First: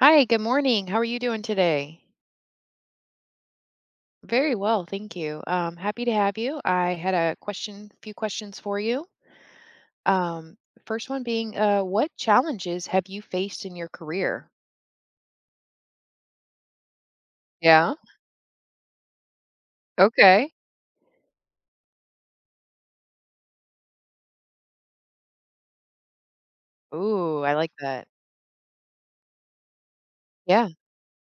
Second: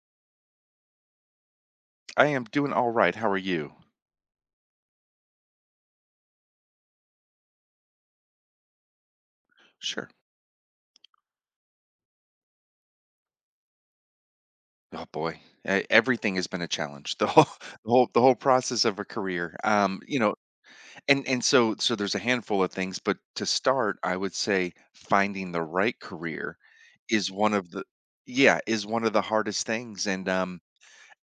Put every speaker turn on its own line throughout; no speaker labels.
Hi, good morning. How are you doing today?
I am doing all right. How are you?
Very well, thank you. Happy to have you. I had a question, few questions for you.
Sure.
Um, First one being, what challenges have you faced in your career?
Oh boy, everything has been a challenge. The
Yeah.
whole, the whole process of a career. Um, you know,
Okay.
and and so so there's a handful of things, but to start, I would say finding the right career is
Ooh,
one
I
of
like
the
that.
yeah, is one of the hardest things. And um
Yeah.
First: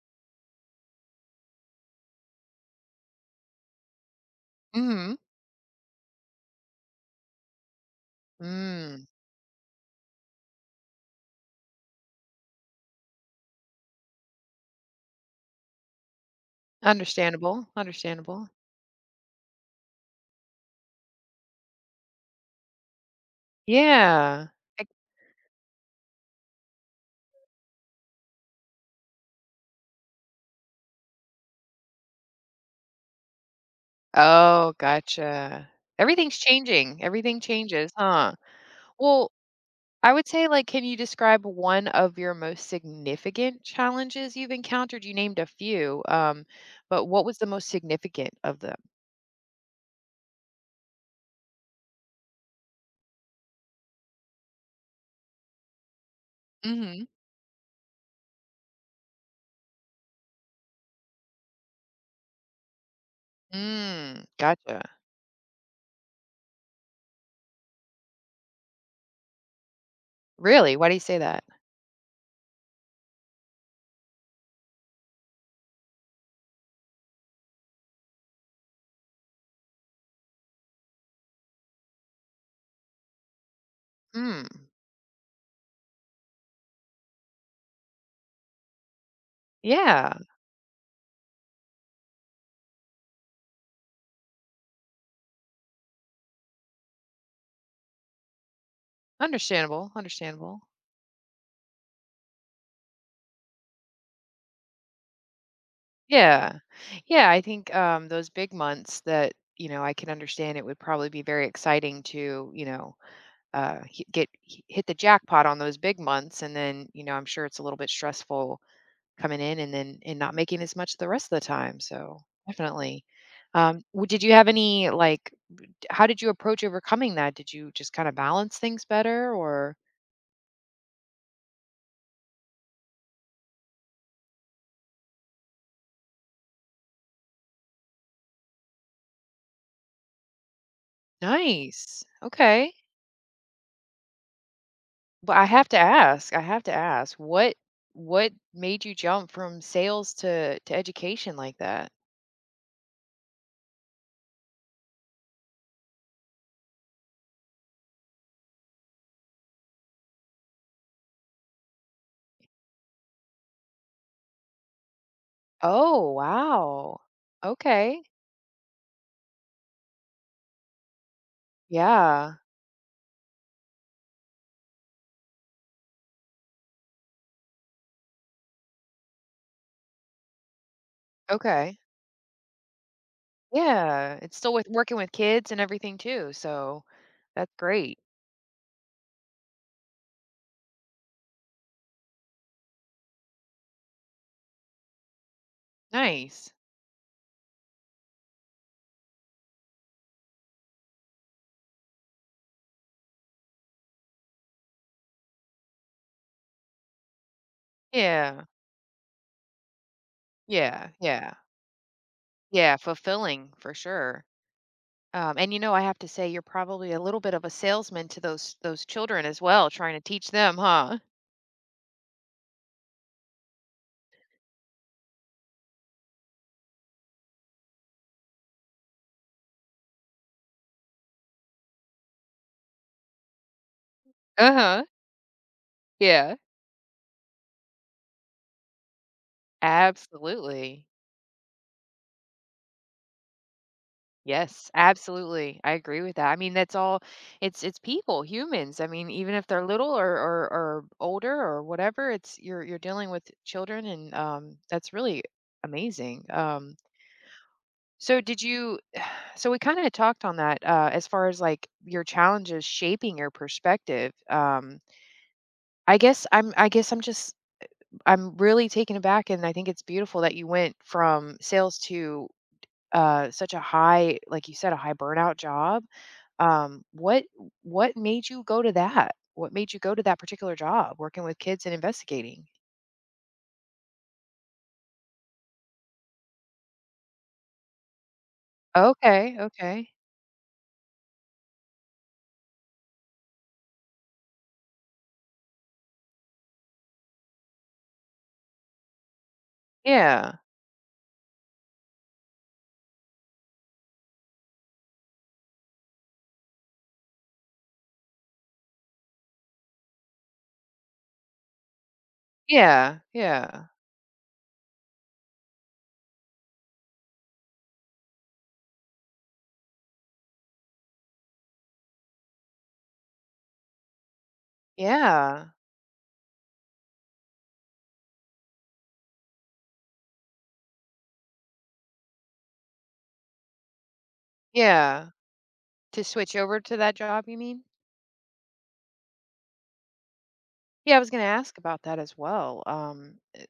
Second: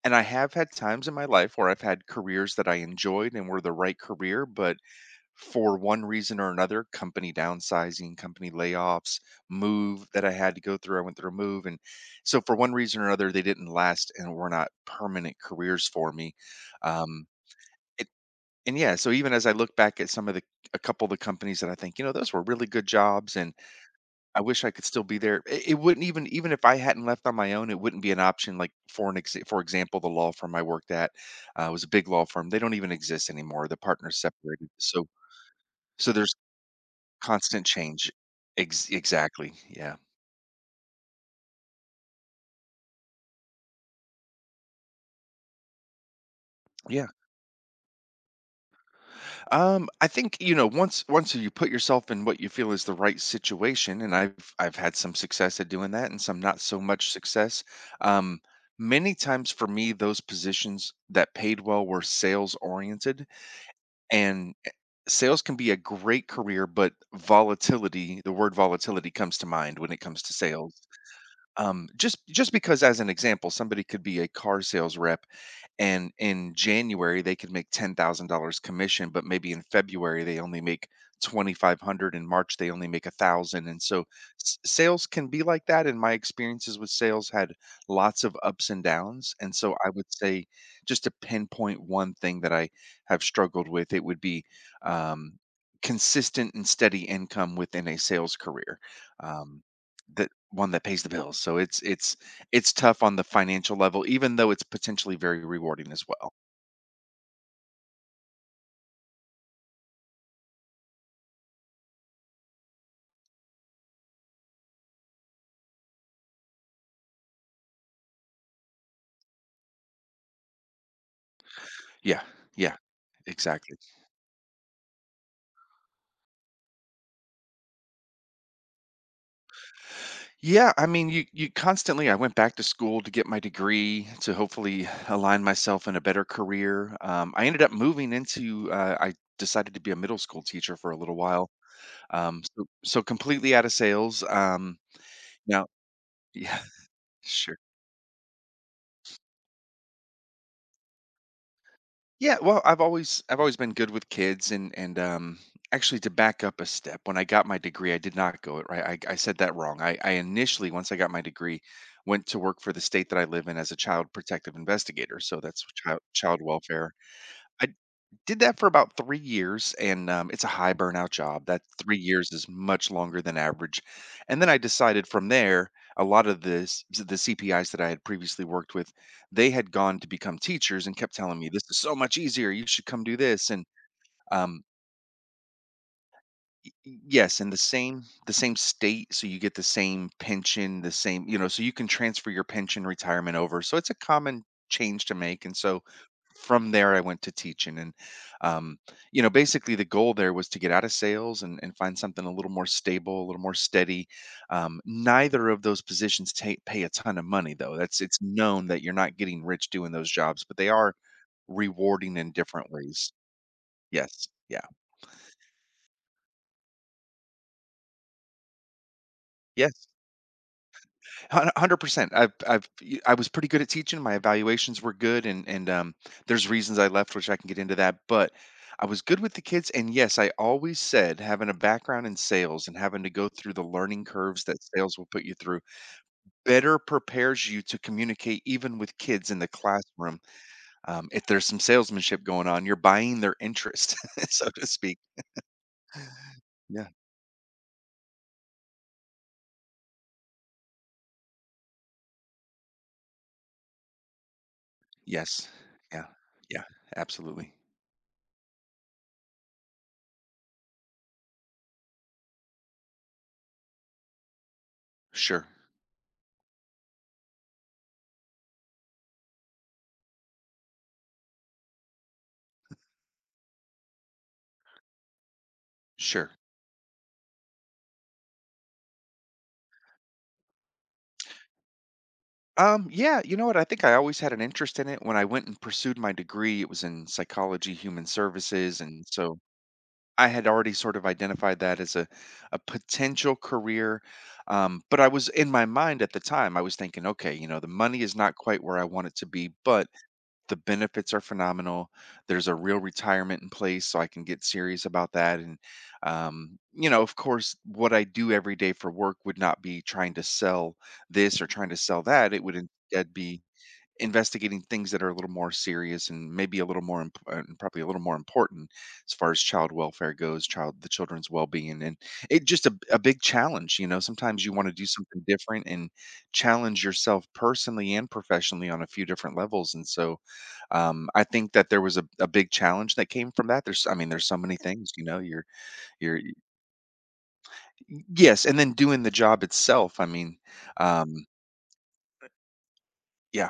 and I have had times in my life where I've had careers that I enjoyed and were the right career, but
Mm-hmm.
for one reason or another, company downsizing, company
Mm.
layoffs, move that I had to go through. I went through a move. And so, for one reason or another, they didn't last and were not permanent careers for me. Um,
Understandable.
it,
Understandable.
and yeah, so even as I look back at some of a couple of the companies that I think, those were really good jobs and I
Yeah.
wish I
I-
could still be there. It wouldn't even if I hadn't left on my own, it wouldn't be an option. Like for example, the law firm I worked at was a big law firm. They don't even exist anymore. The partners separated.
Oh,
So,
gotcha.
so there's
Everything's changing. Everything
constant
changes,
change.
huh?
Ex
Well,
exactly. Yeah.
I would say, like, can you describe one of your most significant challenges you've encountered? You named a few, but
Yeah.
what was the most significant of them?
I think, once you put yourself in what you feel is the right situation, and I've had some success at doing that and some not so
Mhm.
much success. Um, many times for me, those positions that paid well were sales oriented
Mm,
and
gotcha.
sales can be a great career, but volatility, the word volatility comes to mind.
Really? Why do you say that?
And in January they could make $10,000 commission, but maybe in February they only make 2,500, in March they only make a thousand, and so
Mm,
sales can be like that. And my experiences with sales had lots of ups and downs, and so I would
yeah,
say, just to pinpoint one thing that I have struggled with, it would be um, consistent and steady income within a sales career. Um,
understandable,
that
understandable.
one that pays the bills. So it's tough on the financial level, even though it's potentially very rewarding as well.
Yeah. Yeah, I think, those big months that, I can understand it would probably be very exciting to, hi get hi hit the jackpot on those big months, and then, I'm sure it's a little bit stressful coming in and not making as much the rest of the time. So
Yeah, yeah,
definitely.
exactly.
Did you have any like? How did you approach overcoming that? Did you just kind of balance things better, or
Yeah, I mean, you constantly I went back to school to get my degree to hopefully align myself in a better career. I ended up moving into, I decided to be a middle school teacher for a little while.
nice?
Um, so,
Okay,
so completely out of sales.
but I
Now,
have to ask. I
yeah,
have to ask. What
sure.
what made you jump from sales to education like that?
Yeah, well, I've always been good with kids, and actually, to back up a step, when I got my degree, I did not go it right. I said that wrong. I initially, once I got my degree, went to work for the state that I live in as a child protective investigator. So that's child
Oh
child welfare.
wow. Okay.
Did that for about 3 years, and, it's a high burnout job. That 3 years
Yeah.
is much longer than average, and then I decided, from there, a lot of this the CPIs that I had previously worked with, they had gone to become teachers and kept telling me, "This is
Okay.
so much easier, you should come do this," and,
Yeah. It's still
um,
with working with kids and everything too.
y
So
y yes, in
that's
the
great.
same the same state, so you get the same pension, the same, so you can transfer your pension retirement over, so it's a common change to make, and so
Nice.
from there I went to teaching. And, um, basically, the goal there was to get out of sales and find something a little more stable, a little more steady. Neither of those positions ta pay a ton of money, though that's it's
Yeah.
known that you're not getting rich doing those jobs, but they
Yeah,
are
yeah.
rewarding in different
Yeah,
ways.
fulfilling for sure.
Yes. Yeah.
And you know, I have to say you're probably a little bit of a salesman to those children as well,
Yes.
trying to teach them, huh?
100%. I was pretty good at teaching. My evaluations were good, and and there's reasons I left, which I can get into that. But I was good with the kids, and yes, I always said having a background in sales and having to go through the learning curves that
Uh-huh.
sales will put you through
Yeah.
better prepares you to communicate even with kids in the classroom.
Absolutely.
If there's some salesmanship going on, you're buying their interest, so to
Yes,
speak.
absolutely. I agree with that. I mean, that's
Yeah.
all it's people, humans. I mean, even if they're little or older or whatever, it's you're dealing with children, and that's really
Yes. Yeah.
amazing.
Yeah. Absolutely.
So did you So we kind of talked on that as far as like your challenges shaping your perspective.
Sure.
I guess I'm. I guess I'm just. I'm really taken aback, and I think it's beautiful that you went from sales to such a high, like you said, a high burnout job.
Sure.
Um, what What made you go to that? What made you go to that particular job, working with kids and investigating?
Yeah, you know what? I think I always had an interest in it. When I went and pursued my degree, it was in psychology, human services, and
Okay.
so
Okay.
I had already sort of identified that as a potential career. But I was in my mind at the time, I was thinking, okay, you know, the money is not quite where I want it to be, but
Yeah.
the benefits are phenomenal. There's a real retirement in place, so I can get serious about that. And of course, what I do every day for work would not be trying to sell this or trying to sell that. It would
Yeah.
instead be
Yeah.
investigating things that are a little more serious and maybe a little more and probably a little more important, as far as child welfare goes, child the children's well-being. And it just a, big challenge. Sometimes you want to do something
Yeah.
different and challenge yourself personally and professionally on a few different levels, and so, I think that there was a, big challenge that came from that. There's, I mean, there's so many things, you
Yeah.
know
To
you're
switch over to that job, you mean?
yes, and then doing the job itself. I mean,
Yeah, I was gonna
um,
ask about that as well.
yeah,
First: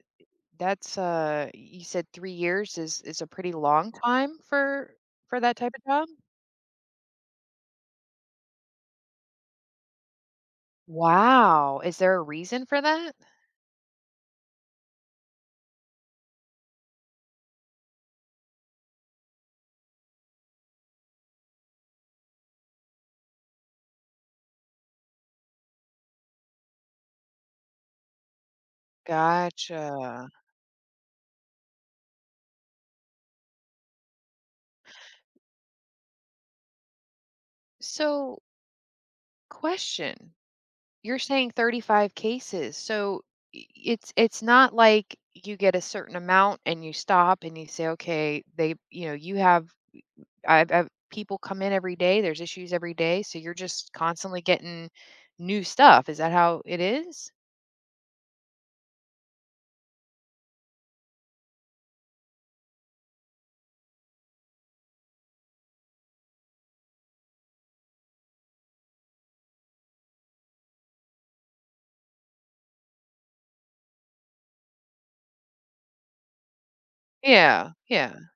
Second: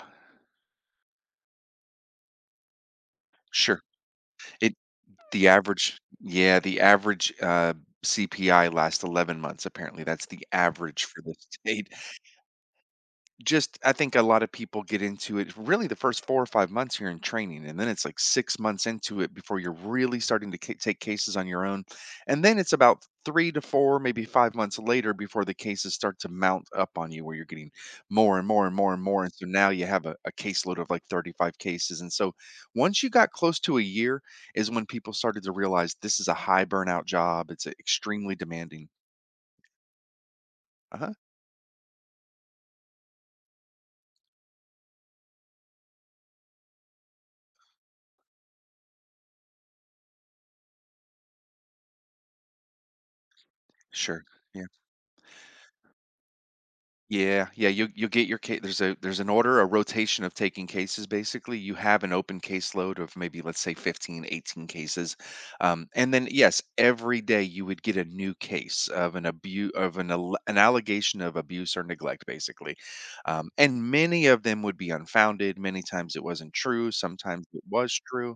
That's you said 3 years is a pretty
sure.
long time for
The
that type of
average
job?
yeah, the average CPI lasts 11 months, apparently. That's the average for the
Wow,
state.
is there a reason for that?
Just, I think a lot of people get into it, really the first 4 or 5 months here in training, and then it's like 6 months into it before you're really starting to ca take cases on your own, and then it's about 3 to 4, maybe 5 months later before the cases start to mount up on you where you're getting more and more and more and more, and so now you have a
Gotcha.
a caseload of like 35 cases, and so once you got close to a year is when people started to realize this is a high burnout job, it's extremely
So,
demanding.
question,
Uh-huh.
you're saying 35 cases, so I it's not like you get a certain amount and you stop and you say, "Okay, they" you know, you have I've people come in every day. There's issues every day, so you're just
Sure.
constantly getting new stuff. Is that how it is?
Yeah, yeah, you get your case. There's an order, a rotation of taking cases. Basically, you have an open caseload of maybe, let's say, 15, 18 cases, and then yes, every day you would get a new case of an abuse, of an allegation of abuse or neglect, basically. And many of them would be unfounded. Many times it wasn't true. Sometimes it
Yeah,
was
yeah.
true.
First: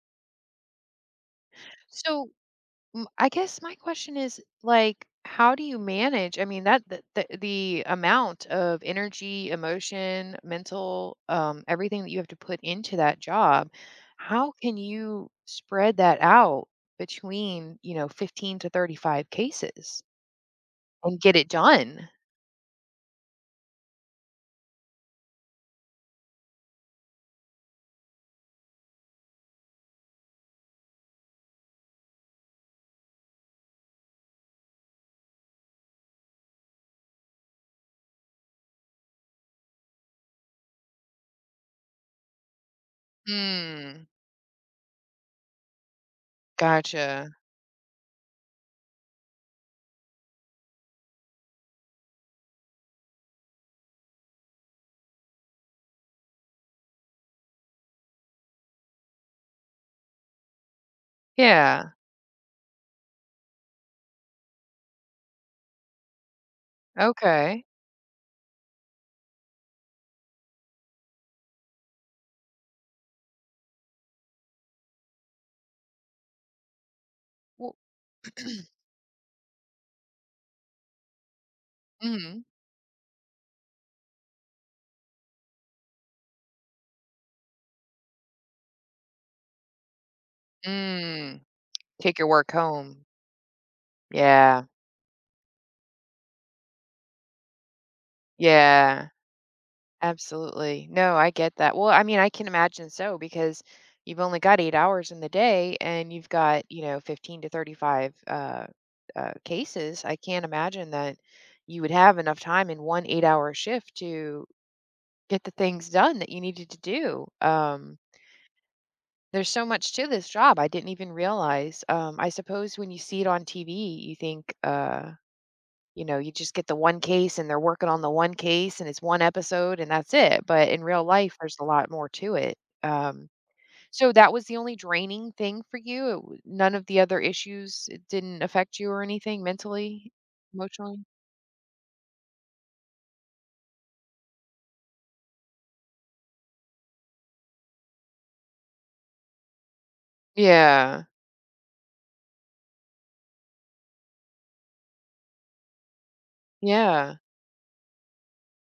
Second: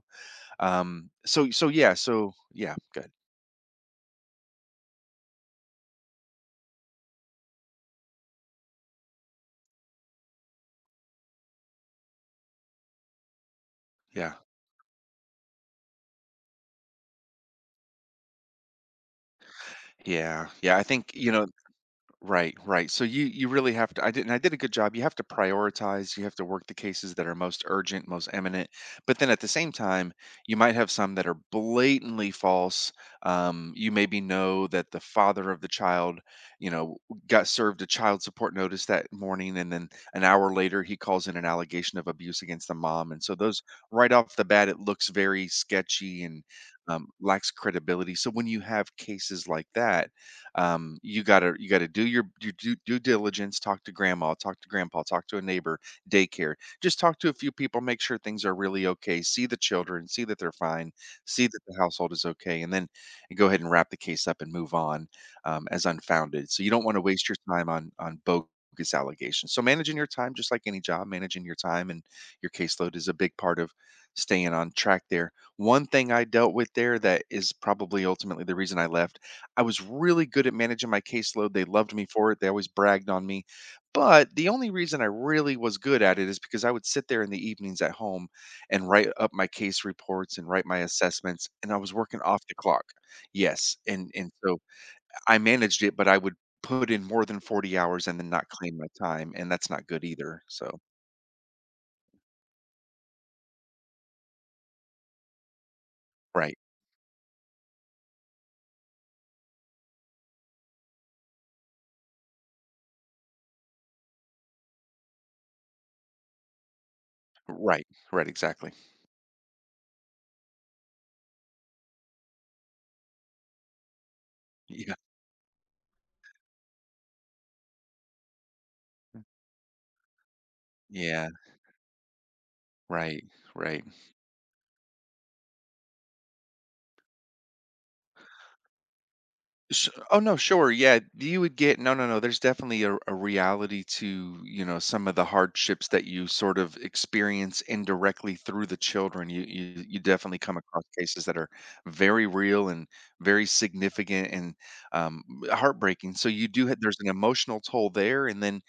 So yeah,
So
so yeah, good.
I guess my question is like, how do you manage? I mean, that the amount of energy, emotion, mental, everything that you have to put into that job.
Yeah,
How can you spread that out between you know 15 to 35 cases
yeah, yeah. I think
and
you
get
know
it done?
Right, right. So you really have to. I did, and I did a good job. You have to prioritize, you have to work the cases that are most urgent, most eminent. But then at the same time, you might have some that are blatantly false. You maybe know that the father of the child, you know, got served a child support notice that morning, and then an hour later he calls in an allegation of abuse against the mom. And so, those
Hmm.
right off the bat it looks very sketchy and
Gotcha.
lacks credibility. So when you have cases like that, you gotta do your due diligence, talk to grandma, talk to grandpa, talk to a neighbor, daycare, just talk to a few people, make sure things are really okay, see the children, see that they're fine, see that the
Yeah,
household is okay, and then go ahead and wrap the case up and move on, as unfounded. So you don't want to waste your
okay.
time on bogus allegations. So managing your time, just like any job, managing your time and your caseload is a big part of staying on track there. One thing I dealt with there, that is
Well
probably ultimately the reason I left: I was really good at managing my caseload. They loved me for it.
mhm,
They always bragged on me. But the only reason I really was good at it is because I would sit there in the evenings at home and write up my case reports and write my
mm,
assessments. And I was
take
working
your
off
work
the clock.
home.
Yes. And so
Yeah,
I managed it, but I would put in more than 40 hours and then not claim my
yeah,
time. And that's not good either. So,
absolutely. No, I get that. Well, I mean, I can imagine so because you've only got 8 hours in the day and you've
right.
got, you know, 15 to 35, cases. I can't imagine that you would have enough time in one 8-hour shift to get the things done that you needed to do,
Right. Right. Exactly.
There's so much to this job I didn't even realize. I suppose when you see it on TV, you think,
Yeah.
you know, you just get the one case and they're working on the one case and it's one episode and that's it. But in real
Yeah.
life, there's a lot more to it.
Right. Right.
So that was the only draining thing for you? It w None of the other issues, it didn't affect you or anything
Sh
mentally,
Oh, no, sure, yeah,
emotionally?
you would get no, no, no, there's definitely a reality to, some of the hardships that you sort of experience indirectly through the children. You definitely come across
Yeah.
cases that are very real and very significant and, um, heartbreaking, so you do ha there's an
Yeah.
emotional toll there, and then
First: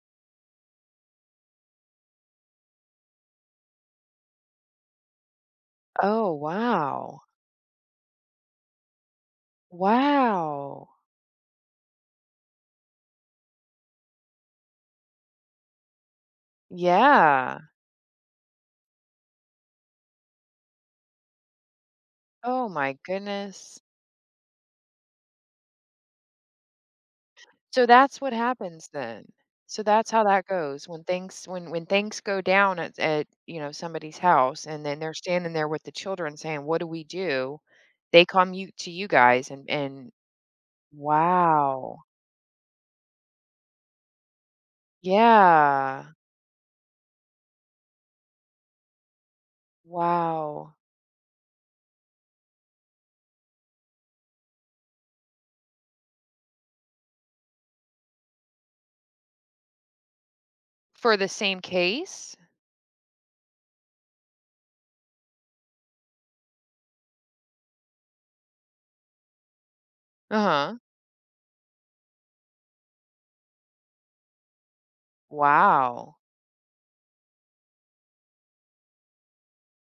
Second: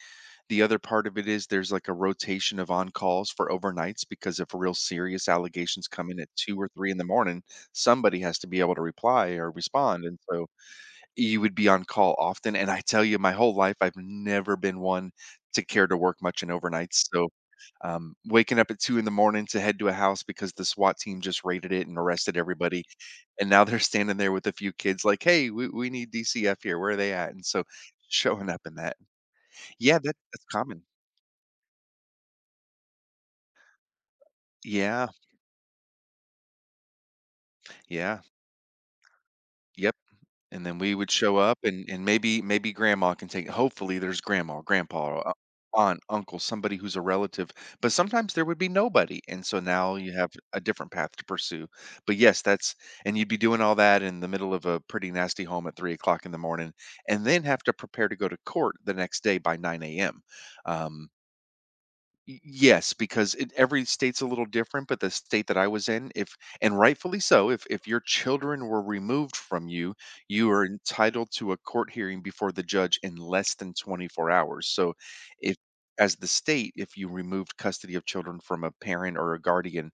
the other part of it is there's, like, a rotation of on-calls for overnights because if real serious allegations come in at
Oh,
2 or 3 in the
wow.
morning, somebody has to be able to reply or respond, and so
Wow.
you would be on call often, and I tell you, my whole life, I've never been one to care to work much in overnights, so,
Yeah.
waking up at 2 in the morning to head to a house because the SWAT team just raided it and arrested
Oh
everybody,
my
and now
goodness.
they're standing there with a few kids like, "Hey, we need DCF here, where are they at?" And so,
So that's what
showing up in
happens
that.
then. So
Yeah, that
that's how
that's
that
common.
goes when things go down at you know somebody's house and then
Yeah,
they're standing there with the children saying, "What do we do?"
yeah,
They come you to you guys and
yep.
and
And then we would show up and
wow.
and maybe grandma can take, hopefully there's grandma, grandpa, aunt,
Yeah.
uncle, somebody who's a relative, but sometimes there would be nobody. And so now you have a
Wow.
different path to pursue. But yes, that's and you'd be doing all that in the middle of a pretty nasty home at 3 o'clock in the morning and then have to prepare to go to court the next day by 9 a.m. Um,
For the same case?
Y yes, because it every state's a little different, but the state that I was in, if and rightfully so, if your children were removed from you, you are
Uh-huh.
entitled to a court hearing before the judge in less than 24 hours. So if
Wow.
as the state, if you removed custody of children from a parent or a guardian,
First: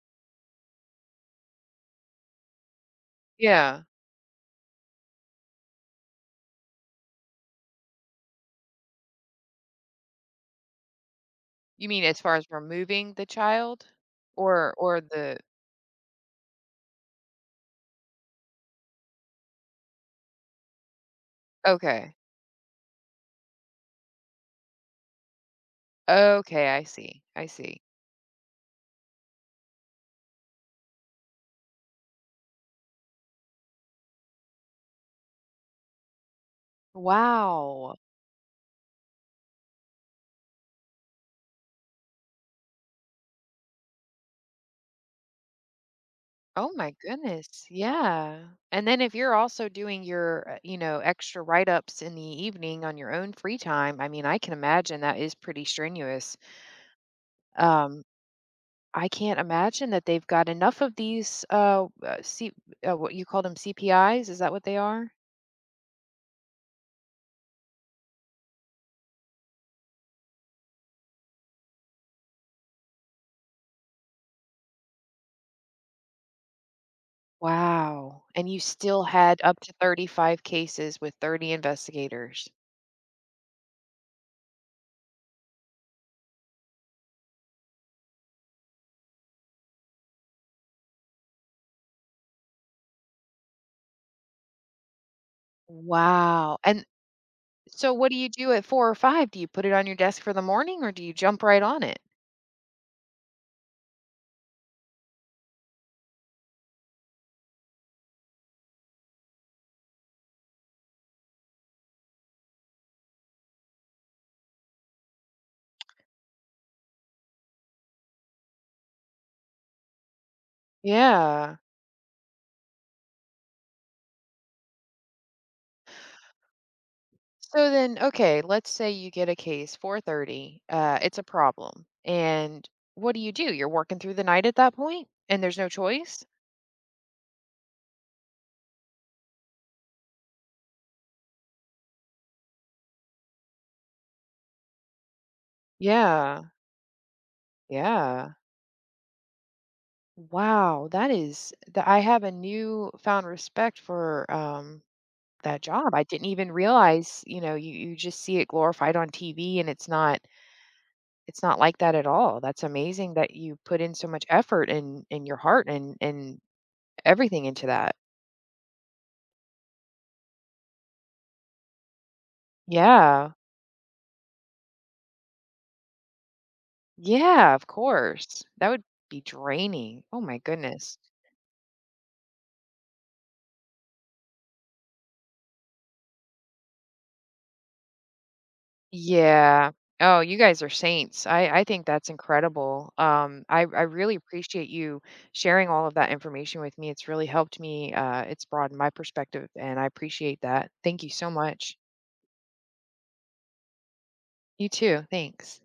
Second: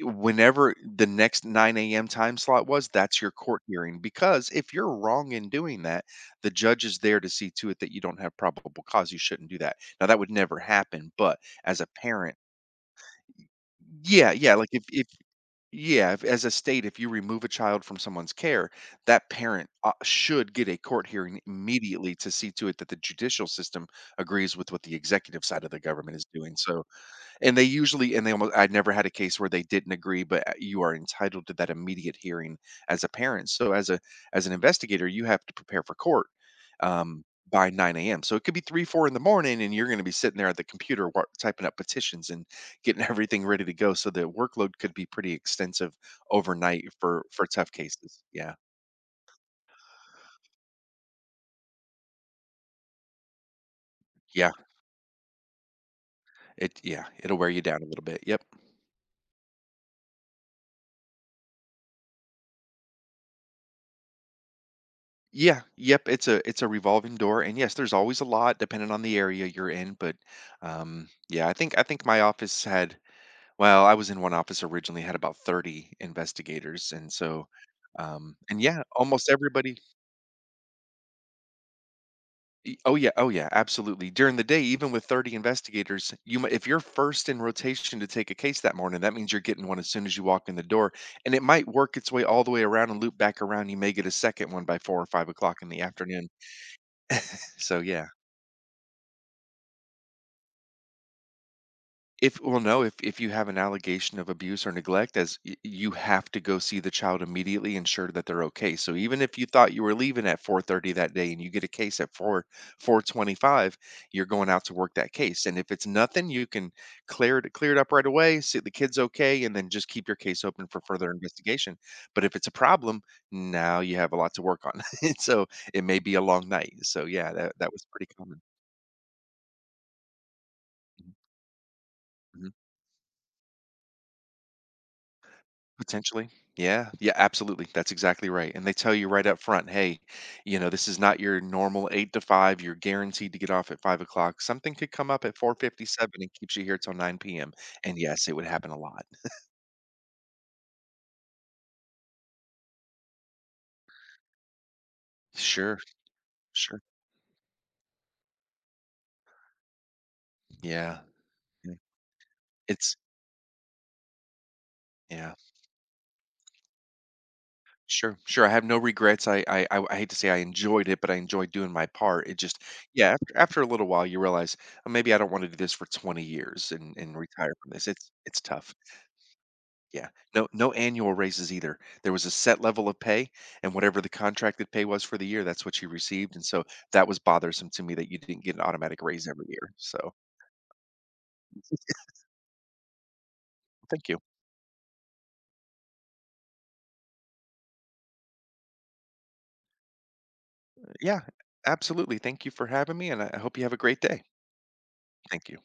whenever the next 9 a.m. time slot was, that's your court
Yeah.
hearing, because if you're wrong in doing that, the judge is there to see to it that you don't have probable cause, you shouldn't do that. Now, that would never happen, but as a
You mean as far
parent.
as removing the child
Yeah, yeah, like,
or or
if
the
yeah, if as a state, if you remove a child from someone's care, that parent, should get a court hearing
okay.
immediately to see to it that the judicial system agrees with what the executive side of the government is doing,
Okay,
so
I see. I
and they
see.
usually, and they almost, I never had a case where they didn't agree, but you are entitled to that immediate hearing as a parent. So as an investigator, you have to prepare for court, um, by
Wow.
9 AM. So it could be 3, 4 in the morning, and you're gonna be sitting there at the computer wor typing up petitions and getting everything ready to go, so the workload could be pretty extensive
Oh
overnight
my
for
goodness.
tough cases.
Yeah.
Yeah.
And then if you're also doing your, you know, extra write-ups in the evening on your own free time, I mean, I
Yeah.
can imagine that is pretty strenuous.
It yeah, it'll wear you down a
Um,
little bit. Yep.
I can't imagine that they've got enough of these C what you call them CPIs, Is that what they are?
Yeah, yep, it's a revolving door, and yes, there's always a lot depending on the area you're in, but yeah, I think my office had, well, I was in one office originally had about 30 investigators, and so
Wow. And you
and yeah,
still
almost
had up to
everybody.
35 cases with 30 investigators.
Oh yeah, oh yeah, absolutely. During the day even with 30 investigators, if you're first in rotation to take a case that morning, that means you're getting one as soon as you walk in the door, and it might work its way all the way around and loop back around. You may get a second one by 4 or 5 o'clock in the afternoon.
Wow. And
So
so
yeah.
what do you do at 4 or 5? Do you put it on your desk for the morning or do you jump right on it?
If Well, no, if you have an allegation of abuse or neglect, as you have to go see the child immediately, ensure that they're okay. So even if you thought you were leaving at 4:30 that day and you get a case at 4 4:25, you're going out to work that case. And if it's nothing, you can clear it up right away, see the kid's okay, and then just keep your case open for further
Yeah.
investigation. But if it's a problem, now you have a lot to work on. And so it may be a long night. So yeah, that
So
that was
then,
pretty
okay,
common.
let's say you get a case 4:30. It's a problem,
Mhm.
and what do you do? You're working through the night at that point, and there's no choice.
Potentially. Yeah. Yeah, absolutely. That's exactly right. And they tell you right up front, hey, this is not your normal 8 to 5. You're guaranteed to get off at 5 o'clock. Something could come up at 4:57 and
Yeah,
keeps you here till 9 p.m. And yes,
yeah.
it would happen a lot.
Wow, that is that. I have a newfound respect for that
Sure.
job. I didn't even
Sure.
realize. You know, you just see it glorified on TV, and
Yeah.
it's not
Yeah.
like that at all. That's
It's
amazing that you put in so much effort and
yeah.
your heart and everything into that.
Sure. Sure. I have no regrets. I hate to say I enjoyed it, but I enjoyed doing my part. It just yeah.
Yeah.
After a little while, you realize, oh, maybe I don't want to do this for 20 years and retire
Yeah, of
from this. It's
course. That
tough.
would be draining.
Yeah.
Oh my
No
goodness.
annual raises either. There was a set level of pay, and whatever the contracted pay was for the year, that's what she received, and so that was bothersome to me that you didn't get an automatic raise every
Yeah.
year. So,
Oh, you guys are saints. I think that's incredible. I
thank
really
you.
appreciate you sharing all of that information with me. It's really helped me. It's broadened my perspective, and I appreciate that. Thank you
Yeah,
so much.
absolutely. Thank you for having me, and I hope you have a great day.
You too.
Thank
Thanks.
you.